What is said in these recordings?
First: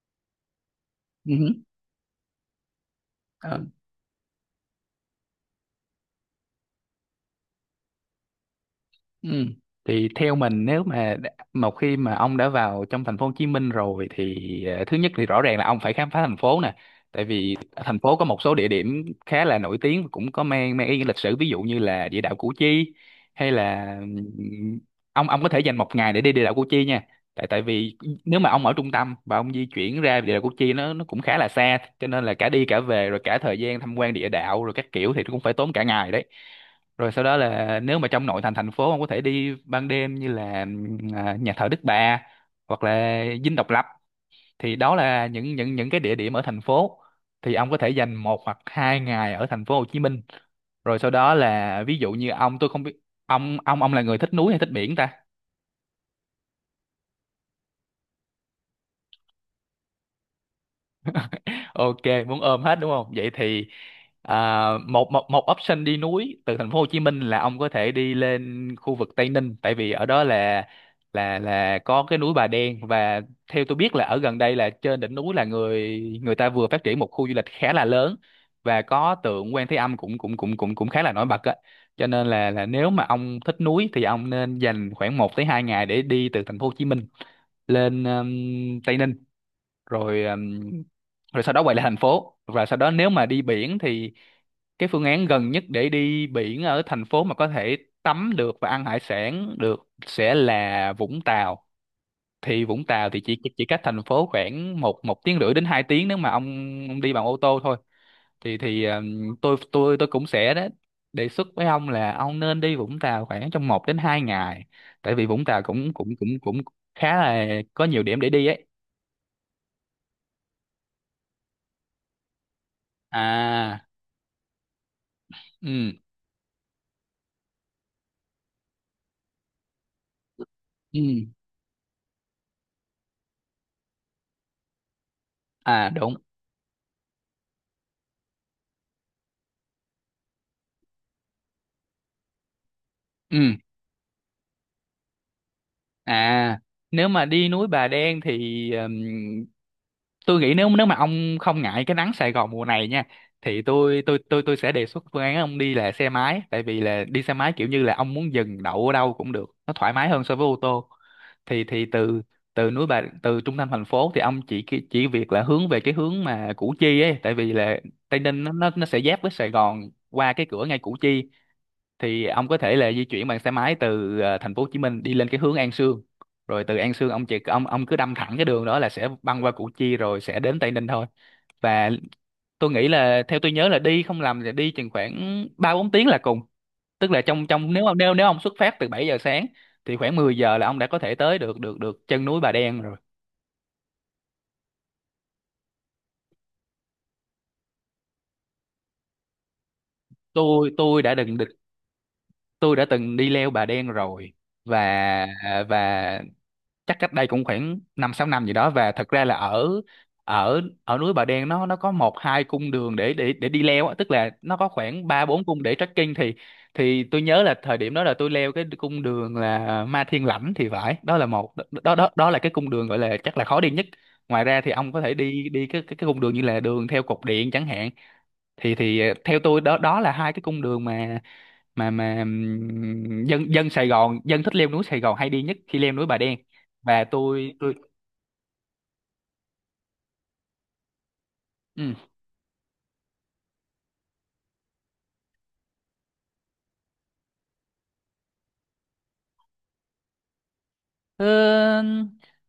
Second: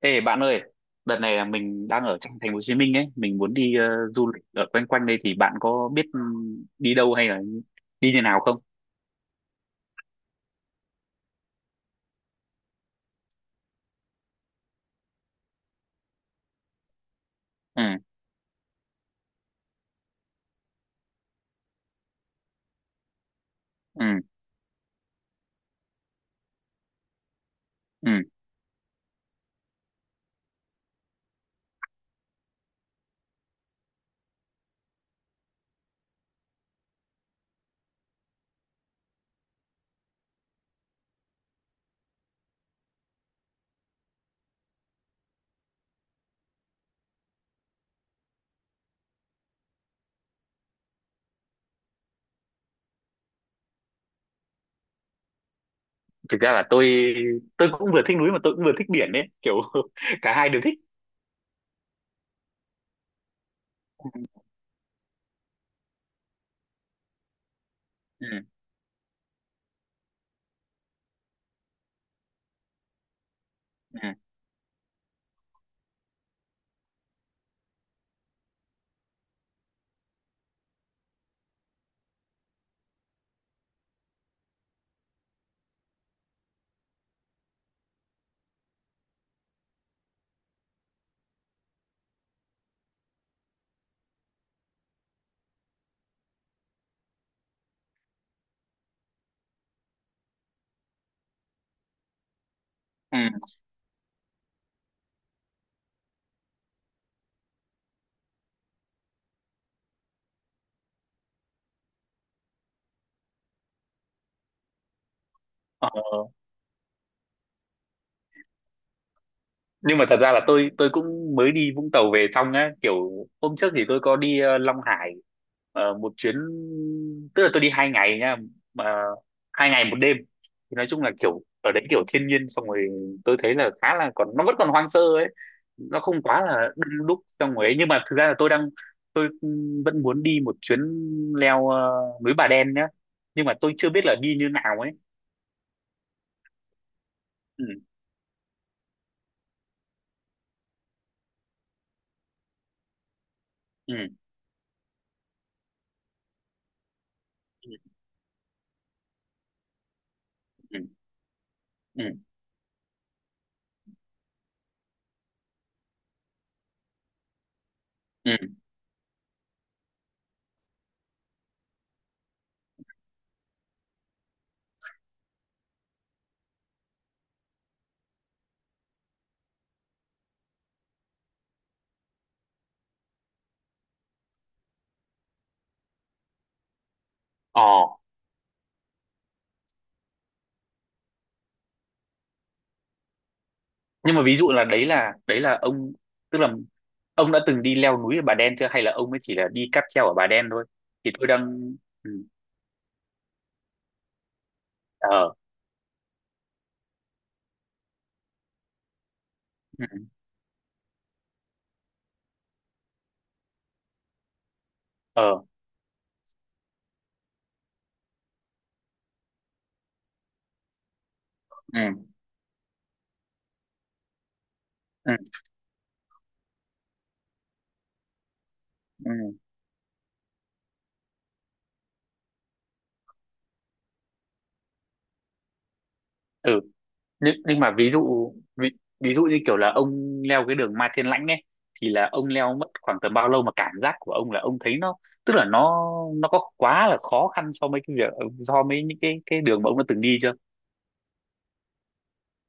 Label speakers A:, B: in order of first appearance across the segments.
A: Ê bạn ơi, đợt này là
B: Ừ.
A: mình đang ở trong thành phố Hồ Chí Minh ấy, mình muốn
B: Ờ,
A: đi du lịch ở quanh quanh đây thì bạn có biết, đi đâu hay là đi như nào không?
B: ừ. Thì theo mình nếu mà một khi mà ông đã vào trong thành phố Hồ Chí Minh rồi thì thứ nhất thì rõ ràng là ông phải khám phá thành phố nè, tại vì
A: Ừ,
B: thành phố có một số địa điểm khá là nổi tiếng và cũng có mang mang ý nghĩa lịch sử, ví dụ như là địa đạo Củ Chi hay là
A: ừ,
B: ông có thể dành một ngày để đi địa đạo Củ Chi nha, tại tại vì
A: ừ.
B: nếu mà ông ở trung tâm và ông di chuyển ra địa đạo Củ Chi, nó cũng khá là xa, cho nên là cả đi cả về rồi cả thời gian tham quan địa đạo rồi các kiểu thì cũng phải tốn cả ngày đấy. Rồi sau đó là nếu mà trong nội thành thành phố, ông có thể đi ban đêm như là nhà thờ Đức Bà hoặc là Dinh Độc Lập. Thì đó là những cái địa điểm ở thành phố, thì ông có thể dành một hoặc hai ngày ở thành phố Hồ Chí Minh. Rồi sau đó là ví dụ như ông, tôi không biết ông là người thích núi hay thích biển ta.
A: Thực ra là tôi cũng vừa thích núi mà tôi cũng vừa thích biển đấy, kiểu cả hai đều thích.
B: Ok, muốn ôm hết đúng không? Vậy thì
A: Ừ,
B: một một một option đi núi từ thành phố Hồ Chí Minh là ông có thể đi
A: ừ,
B: lên khu vực Tây Ninh, tại vì ở đó là là có cái núi Bà Đen. Và theo tôi biết là
A: ừ.
B: ở gần đây, là trên đỉnh núi là người người ta vừa phát triển một khu du lịch khá là lớn và có tượng Quan Thế Âm cũng cũng cũng cũng cũng khá là nổi bật á. Cho nên là nếu mà ông thích núi thì ông nên dành khoảng một tới 2 ngày để đi từ thành phố Hồ Chí Minh lên Tây Ninh, rồi rồi sau đó quay lại thành phố. Và sau đó nếu mà đi biển thì cái phương án gần nhất để đi biển ở thành phố mà có thể tắm được và ăn hải sản được sẽ là Vũng Tàu. Thì Vũng Tàu
A: Ừ.
B: thì chỉ cách thành phố khoảng một một tiếng rưỡi đến hai tiếng nếu mà ông đi bằng ô tô thôi. Thì tôi cũng sẽ đó, đề xuất với ông là ông nên đi Vũng Tàu khoảng trong một đến hai ngày, tại vì Vũng Tàu
A: Ờ,
B: cũng cũng cũng cũng khá là có nhiều điểm để đi ấy.
A: nhưng mà thật ra là tôi cũng mới đi Vũng Tàu về xong á, kiểu hôm trước
B: À.
A: thì tôi có đi Long Hải,
B: Ừ.
A: một chuyến. Tức là tôi đi 2 ngày nha, mà 2 ngày 1 đêm. Thì nói chung
B: Ừ.
A: là kiểu ở đấy kiểu thiên nhiên, xong rồi tôi thấy là khá là còn, nó vẫn còn hoang sơ ấy,
B: À
A: nó
B: đúng.
A: không quá là đông đúc trong rồi ấy. Nhưng mà thực ra là tôi vẫn muốn đi một chuyến leo núi Bà Đen nhá,
B: Ừ.
A: nhưng mà tôi chưa biết là đi như nào ấy.
B: À, nếu mà đi
A: Ừ,
B: núi Bà Đen thì tôi nghĩ nếu nếu mà ông không ngại cái nắng Sài Gòn mùa này nha, thì
A: ừ,
B: tôi sẽ đề xuất phương án ông đi là xe máy, tại vì là đi xe máy kiểu
A: ừ,
B: như là ông muốn dừng đậu ở đâu cũng được, nó thoải mái hơn so với ô
A: ừ,
B: tô. Thì
A: ừ,
B: từ từ núi Bà từ trung tâm thành phố thì ông chỉ việc là hướng về cái hướng mà Củ Chi ấy, tại vì là Tây Ninh nó
A: ừ.
B: nó nó sẽ giáp với Sài Gòn qua cái cửa ngay Củ Chi. Thì ông có thể là di chuyển bằng xe máy từ thành phố Hồ Chí Minh đi lên cái hướng An Sương. Rồi từ An Sương ông chỉ ông cứ đâm thẳng cái đường đó là sẽ băng qua Củ Chi rồi sẽ đến Tây Ninh thôi. Và tôi nghĩ là theo tôi nhớ là đi không lầm là đi chừng khoảng ba bốn tiếng là cùng, tức là trong trong nếu ông
A: ờ
B: nếu nếu ông xuất phát từ 7 giờ sáng thì khoảng 10 giờ là ông đã có thể tới được được được chân núi Bà Đen rồi.
A: nhưng mà ví dụ là đấy là đấy là ông, tức là ông đã từng đi leo núi ở Bà Đen chưa, hay là ông mới chỉ là đi cáp treo ở Bà Đen thôi?
B: tôi tôi
A: Thì
B: đã
A: tôi
B: từng được
A: đang Ừ.
B: tôi đã từng đi leo Bà Đen rồi, và
A: Ờ,
B: và chắc cách đây cũng khoảng năm sáu năm gì đó. Và thật ra là ở
A: ừ.
B: ở ở núi Bà Đen nó có một hai cung đường để đi leo á, tức là nó có khoảng ba
A: Ờ,
B: bốn cung để trekking. Thì tôi nhớ là thời điểm đó là tôi leo cái cung đường là Ma Thiên Lãnh thì phải, đó là một,
A: ừ.
B: đó đó đó là cái cung đường gọi là chắc là khó đi nhất. Ngoài ra thì ông có
A: Ừ.
B: thể đi đi cái cung đường như là đường theo cột điện chẳng hạn. Thì
A: Ừ.
B: theo tôi, đó đó là hai cái cung đường mà dân dân Sài Gòn, dân thích leo núi Sài Gòn hay đi nhất khi leo núi Bà Đen.
A: Ừ.
B: Và
A: nhưng
B: tôi
A: nhưng mà
B: tôi
A: ví dụ ví dụ như kiểu là ông leo cái đường Mai Thiên Lãnh ấy, thì
B: ừ.
A: là ông leo mất khoảng tầm bao lâu, mà cảm giác của ông là ông thấy nó, tức là nó có quá là khó khăn so với cái việc, so với những cái đường mà ông đã từng đi chưa?
B: Ờ,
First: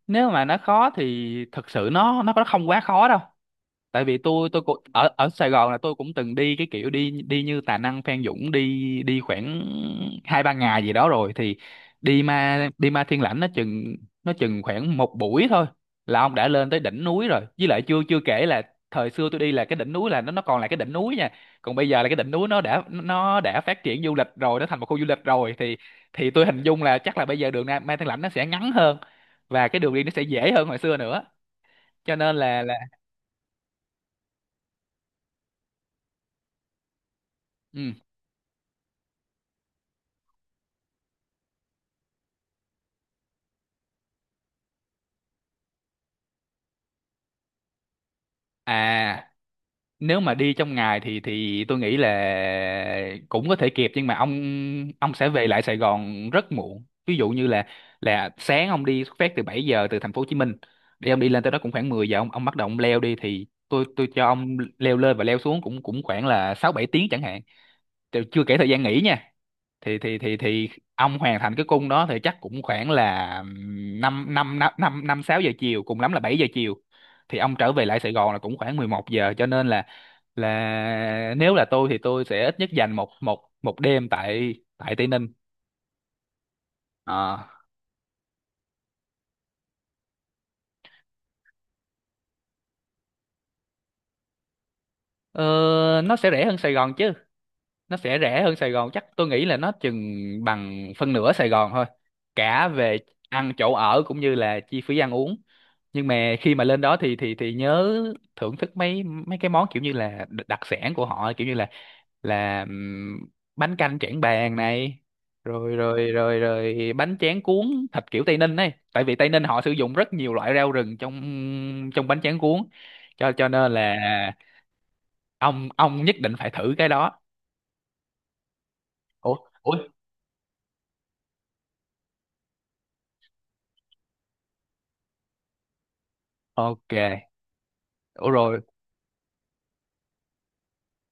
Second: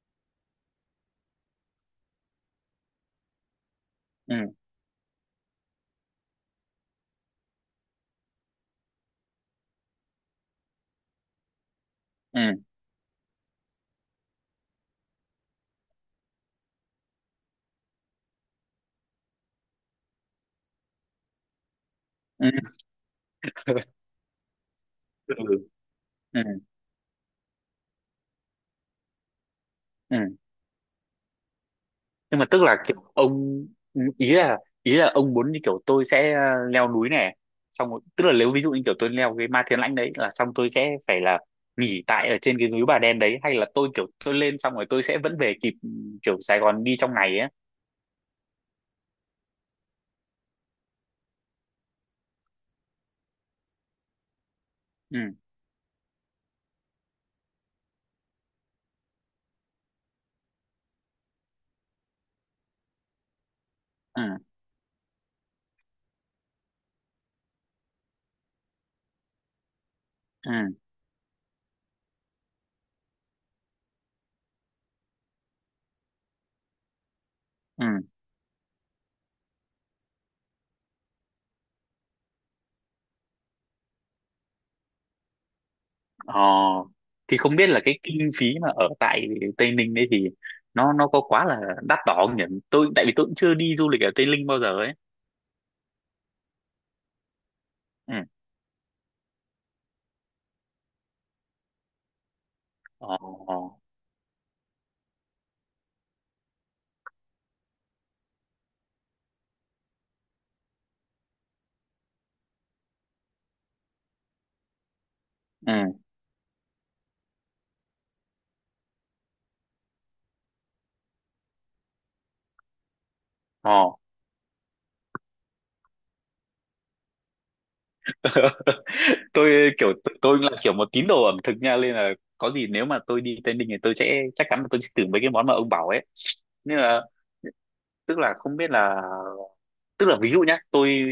B: nếu mà nó khó thì thực sự nó không quá khó đâu, tại vì
A: Ừ,
B: tôi cũng ở ở Sài Gòn, là tôi cũng từng đi cái kiểu đi đi như Tà Năng Phan Dũng, đi đi khoảng hai ba ngày gì đó rồi. Thì
A: ừ,
B: đi Ma Thiên Lãnh nó chừng khoảng một buổi thôi là ông đã lên tới đỉnh núi rồi, với lại chưa chưa kể là thời xưa tôi đi là cái đỉnh núi là nó còn là cái đỉnh núi nha, còn bây giờ là cái đỉnh núi
A: ừ,
B: nó đã phát triển du lịch rồi, nó thành một khu du lịch rồi. Thì tôi
A: ừ,
B: hình dung là chắc là bây giờ đường Ma Thiên Lãnh nó sẽ ngắn hơn, và cái đường đi nó
A: ừ.
B: sẽ dễ hơn hồi xưa nữa, cho nên
A: Nhưng mà
B: là
A: tức là kiểu ông, ý là ông muốn như kiểu tôi sẽ leo núi này, xong
B: ừ.
A: rồi, tức là nếu ví dụ như kiểu tôi leo cái Ma Thiên Lãnh đấy là xong, tôi sẽ phải là nghỉ tại ở trên cái núi Bà Đen đấy, hay là tôi kiểu tôi lên xong rồi tôi sẽ vẫn về kịp, kiểu Sài Gòn đi trong ngày ấy?
B: À, nếu mà đi trong ngày thì tôi nghĩ là cũng có thể kịp, nhưng mà ông
A: Ừ,
B: sẽ về lại Sài Gòn rất muộn. Ví dụ như là sáng ông đi xuất phát từ 7 giờ từ thành phố Hồ Chí Minh, để ông đi lên tới đó cũng khoảng 10 giờ, ông bắt đầu ông leo đi, thì tôi
A: ừ,
B: cho ông leo lên và leo xuống cũng cũng khoảng là 6 7 tiếng chẳng hạn. Thì chưa kể thời gian nghỉ nha, thì
A: ừ,
B: ông hoàn thành cái cung đó thì chắc cũng khoảng là năm năm năm năm năm sáu giờ chiều, cùng lắm là 7 giờ chiều. Thì ông trở về lại
A: ừ.
B: Sài Gòn là cũng khoảng 11 giờ, cho nên là nếu là tôi thì tôi sẽ ít nhất dành một một một đêm tại tại Tây Ninh.
A: Ờ, thì
B: Ờ,
A: không biết là cái kinh phí mà ở tại Tây Ninh đấy thì nó có quá là đắt đỏ không nhỉ? Tại vì tôi cũng chưa đi du lịch ở Tây Ninh bao giờ ấy.
B: ờ, nó sẽ rẻ hơn Sài Gòn chứ, nó
A: Ừ,
B: sẽ rẻ hơn Sài Gòn, chắc tôi nghĩ là nó chừng bằng phân nửa Sài Gòn thôi, cả về
A: ờ,
B: ăn
A: ờ,
B: chỗ ở cũng như là chi phí ăn uống. Nhưng mà khi mà lên đó thì nhớ thưởng thức mấy mấy cái món kiểu như là đặc sản của họ, kiểu như là là ừm, bánh canh Trảng Bàng này, rồi
A: ừ,
B: rồi rồi rồi bánh tráng cuốn thịt kiểu Tây Ninh ấy, tại vì Tây Ninh họ sử dụng rất nhiều loại rau rừng trong trong bánh tráng cuốn, cho nên
A: ờ.
B: là ông nhất định phải thử cái đó. Ủa.
A: Tôi
B: Ủa,
A: kiểu tôi là kiểu một tín đồ ẩm thực nha, nên là có gì nếu mà tôi đi Tây Ninh thì tôi sẽ chắc chắn là tôi sẽ thử mấy cái món mà ông bảo ấy, nên
B: ok.
A: là tức
B: Ủa
A: là không
B: rồi.
A: biết là, tức là ví dụ nhá, tôi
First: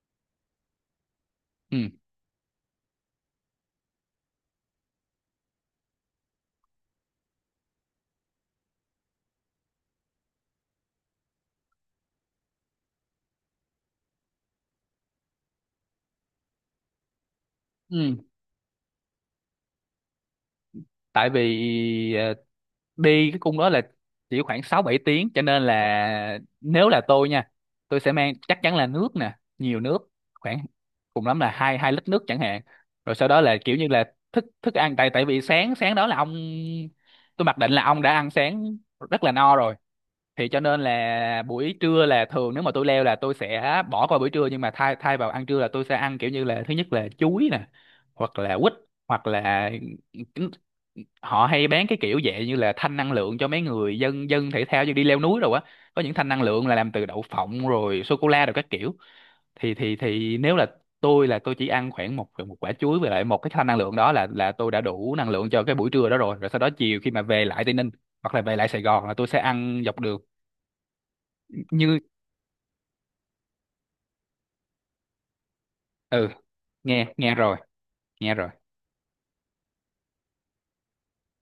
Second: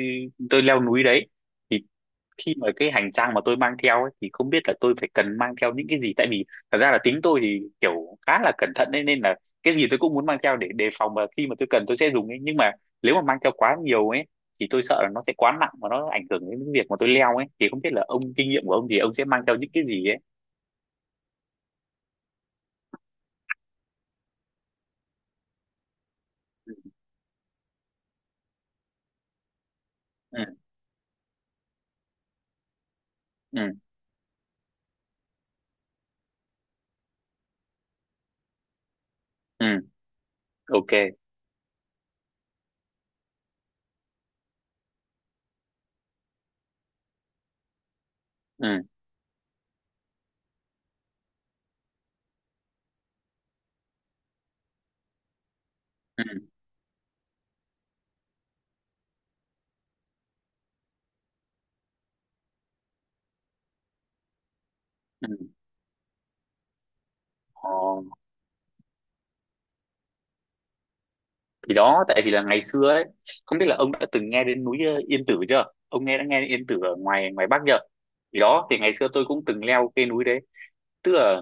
A: tôi leo núi đấy thì
B: Ừ.
A: khi mà cái hành trang mà tôi mang theo ấy, thì không biết là tôi phải cần mang theo những cái gì, tại vì thật ra là tính tôi thì kiểu khá là cẩn thận ấy, nên là cái gì tôi cũng muốn mang theo để đề phòng, mà khi mà tôi cần tôi sẽ dùng ấy. Nhưng mà nếu mà mang theo quá nhiều ấy thì tôi sợ là nó sẽ quá nặng và nó ảnh hưởng đến cái việc mà tôi leo ấy. Thì không biết là
B: Ừ,
A: ông, kinh nghiệm của ông thì ông sẽ mang theo những cái gì ấy?
B: tại vì đi cái cung đó là chỉ khoảng sáu bảy tiếng, cho nên là
A: Ừ,
B: nếu là tôi nha, tôi sẽ mang chắc chắn là nước nè, nhiều nước, khoảng cùng lắm là hai 2 lít nước chẳng hạn. Rồi sau đó là
A: ừ, ừ,
B: kiểu như là thức thức ăn, tại tại vì sáng sáng đó là ông, tôi mặc định là ông đã ăn sáng rất là no rồi.
A: ừ,
B: Thì cho nên
A: ok,
B: là buổi trưa là thường nếu mà tôi leo là tôi sẽ bỏ qua buổi trưa, nhưng mà thay thay vào ăn trưa là tôi sẽ ăn kiểu như là, thứ nhất là chuối nè, hoặc là
A: ừ,
B: quýt, hoặc là trứng- họ hay bán cái kiểu dạng như là thanh năng lượng cho mấy người dân dân thể thao như đi leo núi rồi á, có những
A: ừ,
B: thanh năng lượng là làm từ đậu phộng rồi sô cô la rồi các kiểu. Thì nếu là tôi, là tôi chỉ ăn khoảng một một quả chuối với lại một cái thanh năng lượng đó là tôi đã đủ năng
A: ừ.
B: lượng cho cái buổi trưa đó rồi rồi sau đó chiều khi mà về lại
A: Ờ,
B: Tây Ninh hoặc là về lại Sài Gòn là tôi sẽ ăn dọc đường
A: thì
B: như.
A: đó, tại vì là ngày xưa ấy không biết là ông đã từng nghe đến núi Yên Tử chưa, ông nghe đã
B: Ừ.
A: nghe đến Yên Tử ở
B: Nghe,
A: ngoài
B: nghe
A: ngoài
B: rồi.
A: Bắc chưa?
B: Nghe
A: Thì
B: rồi.
A: đó, thì ngày xưa tôi cũng từng leo cái núi đấy, tức là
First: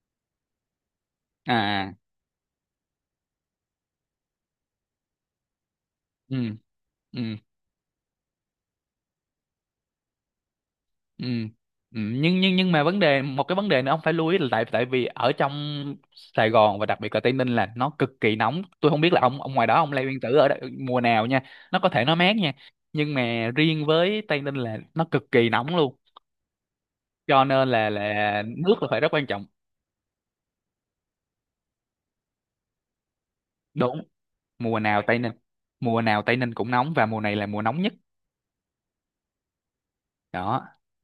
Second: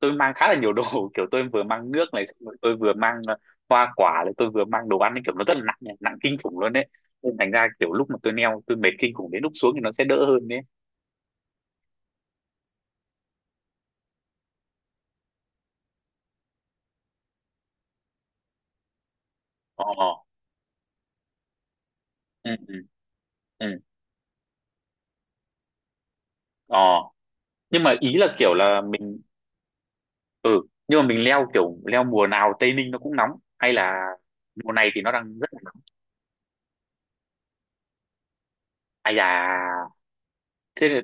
A: tôi mang khá là nhiều đồ, kiểu tôi
B: À.
A: vừa mang
B: À,
A: nước này, xong rồi tôi vừa mang hoa quả này, tôi vừa mang đồ ăn ấy, kiểu nó rất là nặng nhỉ, nặng kinh
B: ừ
A: khủng luôn đấy.
B: ừ.
A: Nên thành ra kiểu lúc mà tôi leo tôi mệt kinh khủng, đến lúc xuống thì nó sẽ đỡ hơn đấy.
B: Ừ. Ừ, nhưng mà vấn đề, một cái vấn đề nữa ông phải lưu ý là, tại tại vì ở trong Sài Gòn và đặc biệt là Tây Ninh là nó cực kỳ nóng. Tôi không biết là ông ngoài đó,
A: Ờ,
B: ông Lê Nguyên Tử ở đây, mùa nào nha, nó có thể nó mát nha,
A: ừ, ừ,
B: nhưng mà
A: ừ,
B: riêng với Tây Ninh là nó cực kỳ nóng luôn,
A: ờ.
B: cho nên
A: Nhưng
B: là
A: mà ý là kiểu
B: nước
A: là
B: là phải rất
A: mình,
B: quan trọng.
A: ừ, nhưng mà mình leo, kiểu leo mùa nào Tây Ninh nó cũng nóng, hay là
B: Đúng,
A: mùa
B: mùa
A: này thì
B: nào
A: nó
B: Tây Ninh,
A: đang rất là nóng?
B: mùa nào Tây Ninh cũng nóng và mùa này là mùa nóng nhất
A: Ai da,
B: đó.
A: thế là,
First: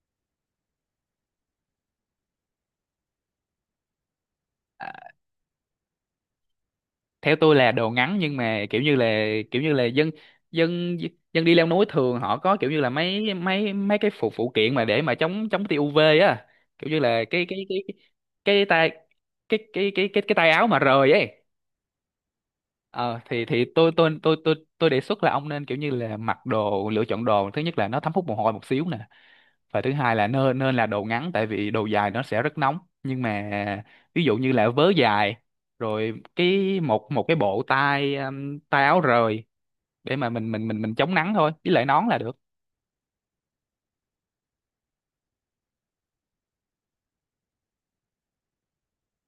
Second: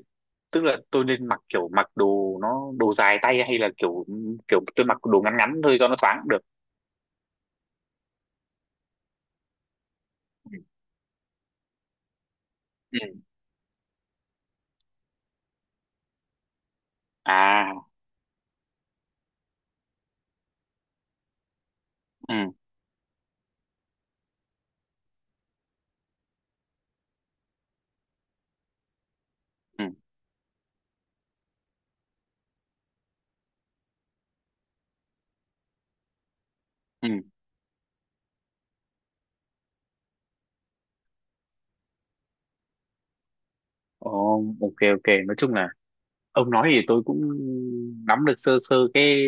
A: tức là tôi nên mặc kiểu mặc đồ nó đồ dài tay hay là kiểu kiểu tôi
B: à,
A: mặc đồ ngắn ngắn thôi cho nó thoáng cũng được?
B: Theo tôi là đồ ngắn, nhưng mà kiểu như là dân
A: Ừ.
B: dân dân đi leo núi thường họ có kiểu như là
A: Ừ.
B: mấy mấy mấy cái phụ phụ kiện mà để mà chống chống tia UV á, kiểu như là
A: À,
B: cái tay, cái tay áo mà rời ấy.
A: ừ,
B: Thì tôi đề xuất là ông nên kiểu như là mặc đồ lựa chọn đồ, thứ nhất là nó thấm hút mồ hôi một xíu nè, và
A: ừ,
B: thứ hai là nên nên là đồ ngắn, tại vì đồ dài nó sẽ rất nóng. Nhưng mà ví dụ như là vớ dài, rồi cái
A: ừ.
B: một một cái bộ tay, tay áo rời để mà mình chống nắng thôi, với lại nón là được.
A: Ồ, ok, ok, nói chung là ông nói thì tôi cũng nắm được sơ sơ cái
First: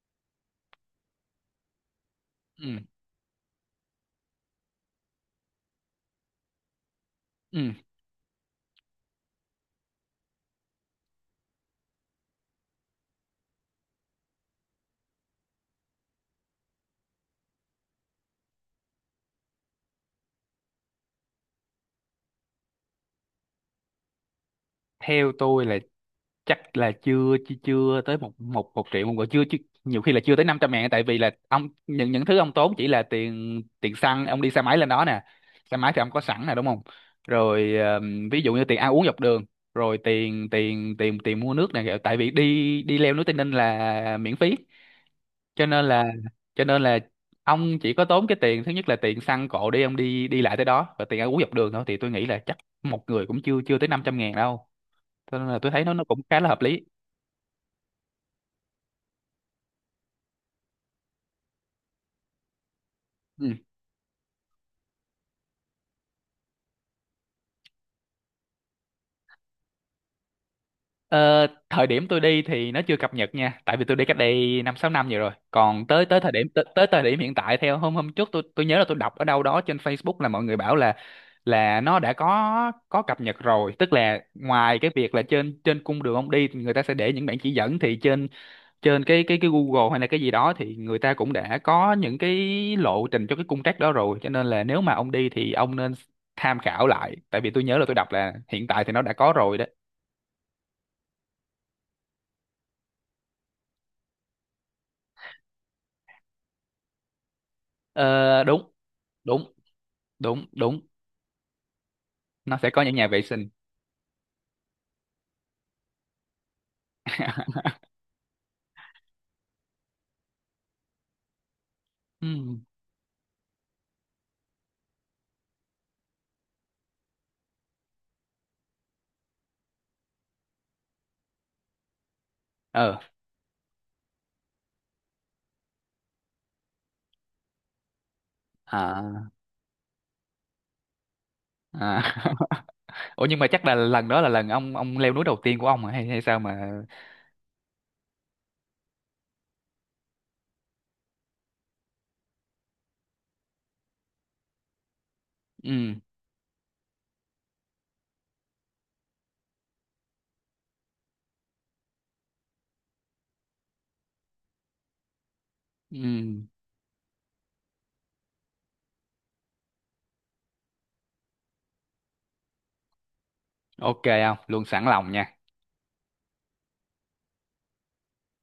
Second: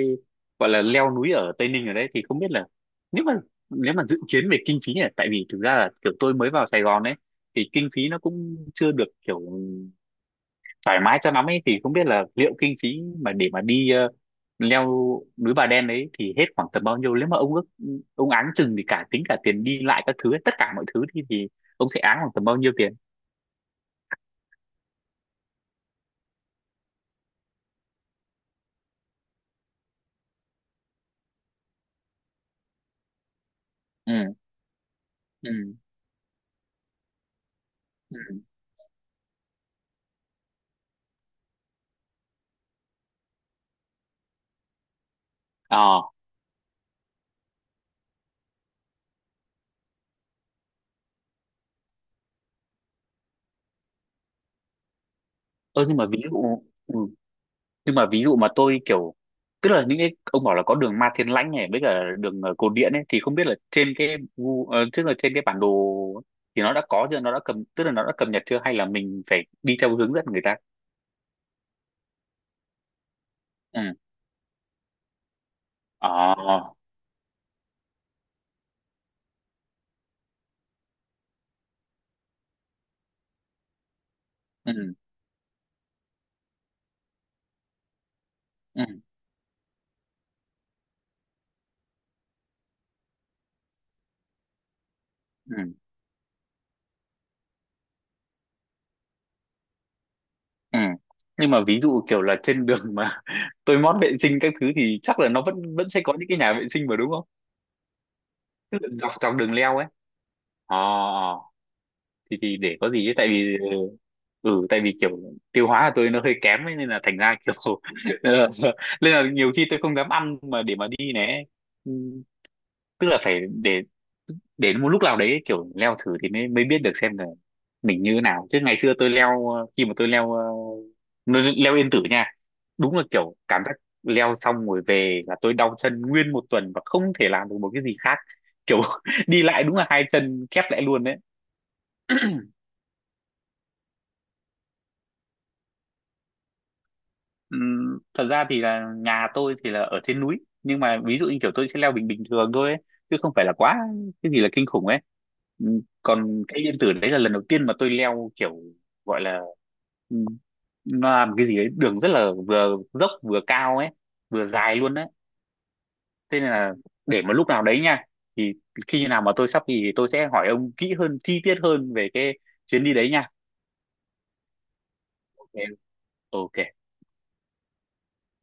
A: gọi là leo núi ở Tây Ninh ở đấy. Thì không biết là,
B: Ừ.
A: nếu mà nếu mà dự kiến về kinh phí này, tại vì thực ra là kiểu tôi mới vào Sài Gòn ấy, thì
B: Ừ.
A: kinh phí nó cũng chưa được kiểu thoải mái cho lắm ấy, thì không biết là liệu kinh phí mà để mà đi leo núi Bà Đen đấy thì hết khoảng tầm bao nhiêu? Nếu mà ông áng chừng thì cả tính cả tiền đi lại các thứ ấy, tất cả mọi thứ thì ông sẽ áng khoảng tầm bao nhiêu tiền?
B: Theo tôi là chắc là chưa chưa, chưa tới một một một triệu một người, chưa, nhiều khi là chưa tới 500 ngàn. Tại vì là ông, những thứ ông tốn chỉ là tiền tiền xăng
A: Ừ,
B: ông đi xe máy lên đó nè.
A: ừ,
B: Xe máy thì ông có sẵn nè, đúng không? Rồi
A: ừ,
B: ví dụ như tiền ăn uống dọc đường, rồi tiền tiền tiền tiền mua nước này. Tại vì đi đi leo núi Tây Ninh là miễn phí, cho nên
A: ờ.
B: là cho nên là ông chỉ có tốn cái tiền, thứ nhất là tiền xăng cộ đi, ông đi đi lại tới đó, và tiền ăn uống dọc đường thôi, thì tôi nghĩ là chắc một người cũng chưa chưa tới 500 ngàn đâu, cho nên là tôi thấy
A: Ơ,
B: nó
A: nhưng mà ví
B: cũng khá
A: dụ,
B: là hợp lý.
A: nhưng mà ví dụ mà tôi kiểu, tức là những cái ông bảo là có đường Ma Thiên Lãnh này với cả đường Cột Điện ấy thì không biết
B: Ừ.
A: là trên cái tức là trên cái bản đồ thì nó đã có chưa, nó đã cầm tức là nó đã cập nhật chưa, hay là mình phải đi theo hướng dẫn người ta?
B: Ờ, thời điểm tôi đi thì nó chưa cập nhật nha, tại
A: Ừ,
B: vì tôi đi cách đây năm sáu năm vậy rồi. Còn
A: ờ,
B: tới thời điểm hiện tại, theo hôm hôm trước tôi nhớ là tôi đọc ở đâu đó trên Facebook là mọi người bảo là nó đã có cập nhật rồi, tức là
A: ừ,
B: ngoài cái việc là trên trên cung đường ông đi thì người ta sẽ để những bản chỉ dẫn, thì trên
A: ừ,
B: trên cái Google hay là cái gì đó thì người ta cũng đã có những cái lộ trình cho cái cung trek đó rồi, cho nên là nếu mà ông đi thì
A: ừ,
B: ông nên tham khảo lại, tại vì tôi nhớ là tôi đọc là hiện tại thì nó đã có rồi đó.
A: ừ. Nhưng mà ví dụ kiểu là trên đường mà tôi mót vệ sinh các thứ thì chắc là nó vẫn vẫn sẽ có những cái nhà vệ sinh mà, đúng không,
B: Ờ, đúng.
A: tức là dọc dọc
B: đúng
A: đường leo ấy?
B: đúng
A: Ờ,
B: đúng
A: ờ. Thì
B: Nó sẽ
A: để
B: có
A: có
B: những nhà
A: gì ấy,
B: vệ
A: tại
B: sinh.
A: vì, ừ, tại vì kiểu tiêu hóa của tôi nó hơi kém ấy, nên là thành ra kiểu ờ, nên là nhiều khi tôi không dám ăn mà để mà đi này. Ừ,
B: Ừ.
A: tức là phải để một lúc nào đấy kiểu leo thử thì mới mới biết được xem là mình như thế nào. Chứ ngày xưa tôi leo khi mà tôi leo leo leo Yên Tử nha. Đúng
B: Ờ.
A: là kiểu cảm giác leo xong rồi về là tôi đau chân nguyên 1 tuần và không thể làm được một cái gì khác, kiểu
B: à,
A: đi lại đúng là hai chân khép lại luôn đấy.
B: à. Ủa nhưng mà chắc là lần đó là lần ông leo núi đầu tiên của ông hả? Hay hay sao mà?
A: Thật ra thì là nhà tôi thì là ở trên núi, nhưng mà ví dụ như kiểu tôi sẽ leo bình bình thường thôi ấy, chứ không phải là quá cái gì là kinh khủng ấy.
B: Ừ.
A: Còn cây Yên Tử đấy là lần đầu tiên mà tôi leo, kiểu gọi là, ừm, nó làm cái gì ấy, đường rất là vừa dốc vừa cao ấy, vừa dài luôn đấy. Thế
B: Ừ.
A: nên là để mà lúc nào đấy nha, thì khi nào mà tôi sắp thì tôi sẽ hỏi ông kỹ hơn chi tiết hơn về cái chuyến đi đấy nha.
B: Ok, không luôn, sẵn lòng nha.
A: Ok, ok.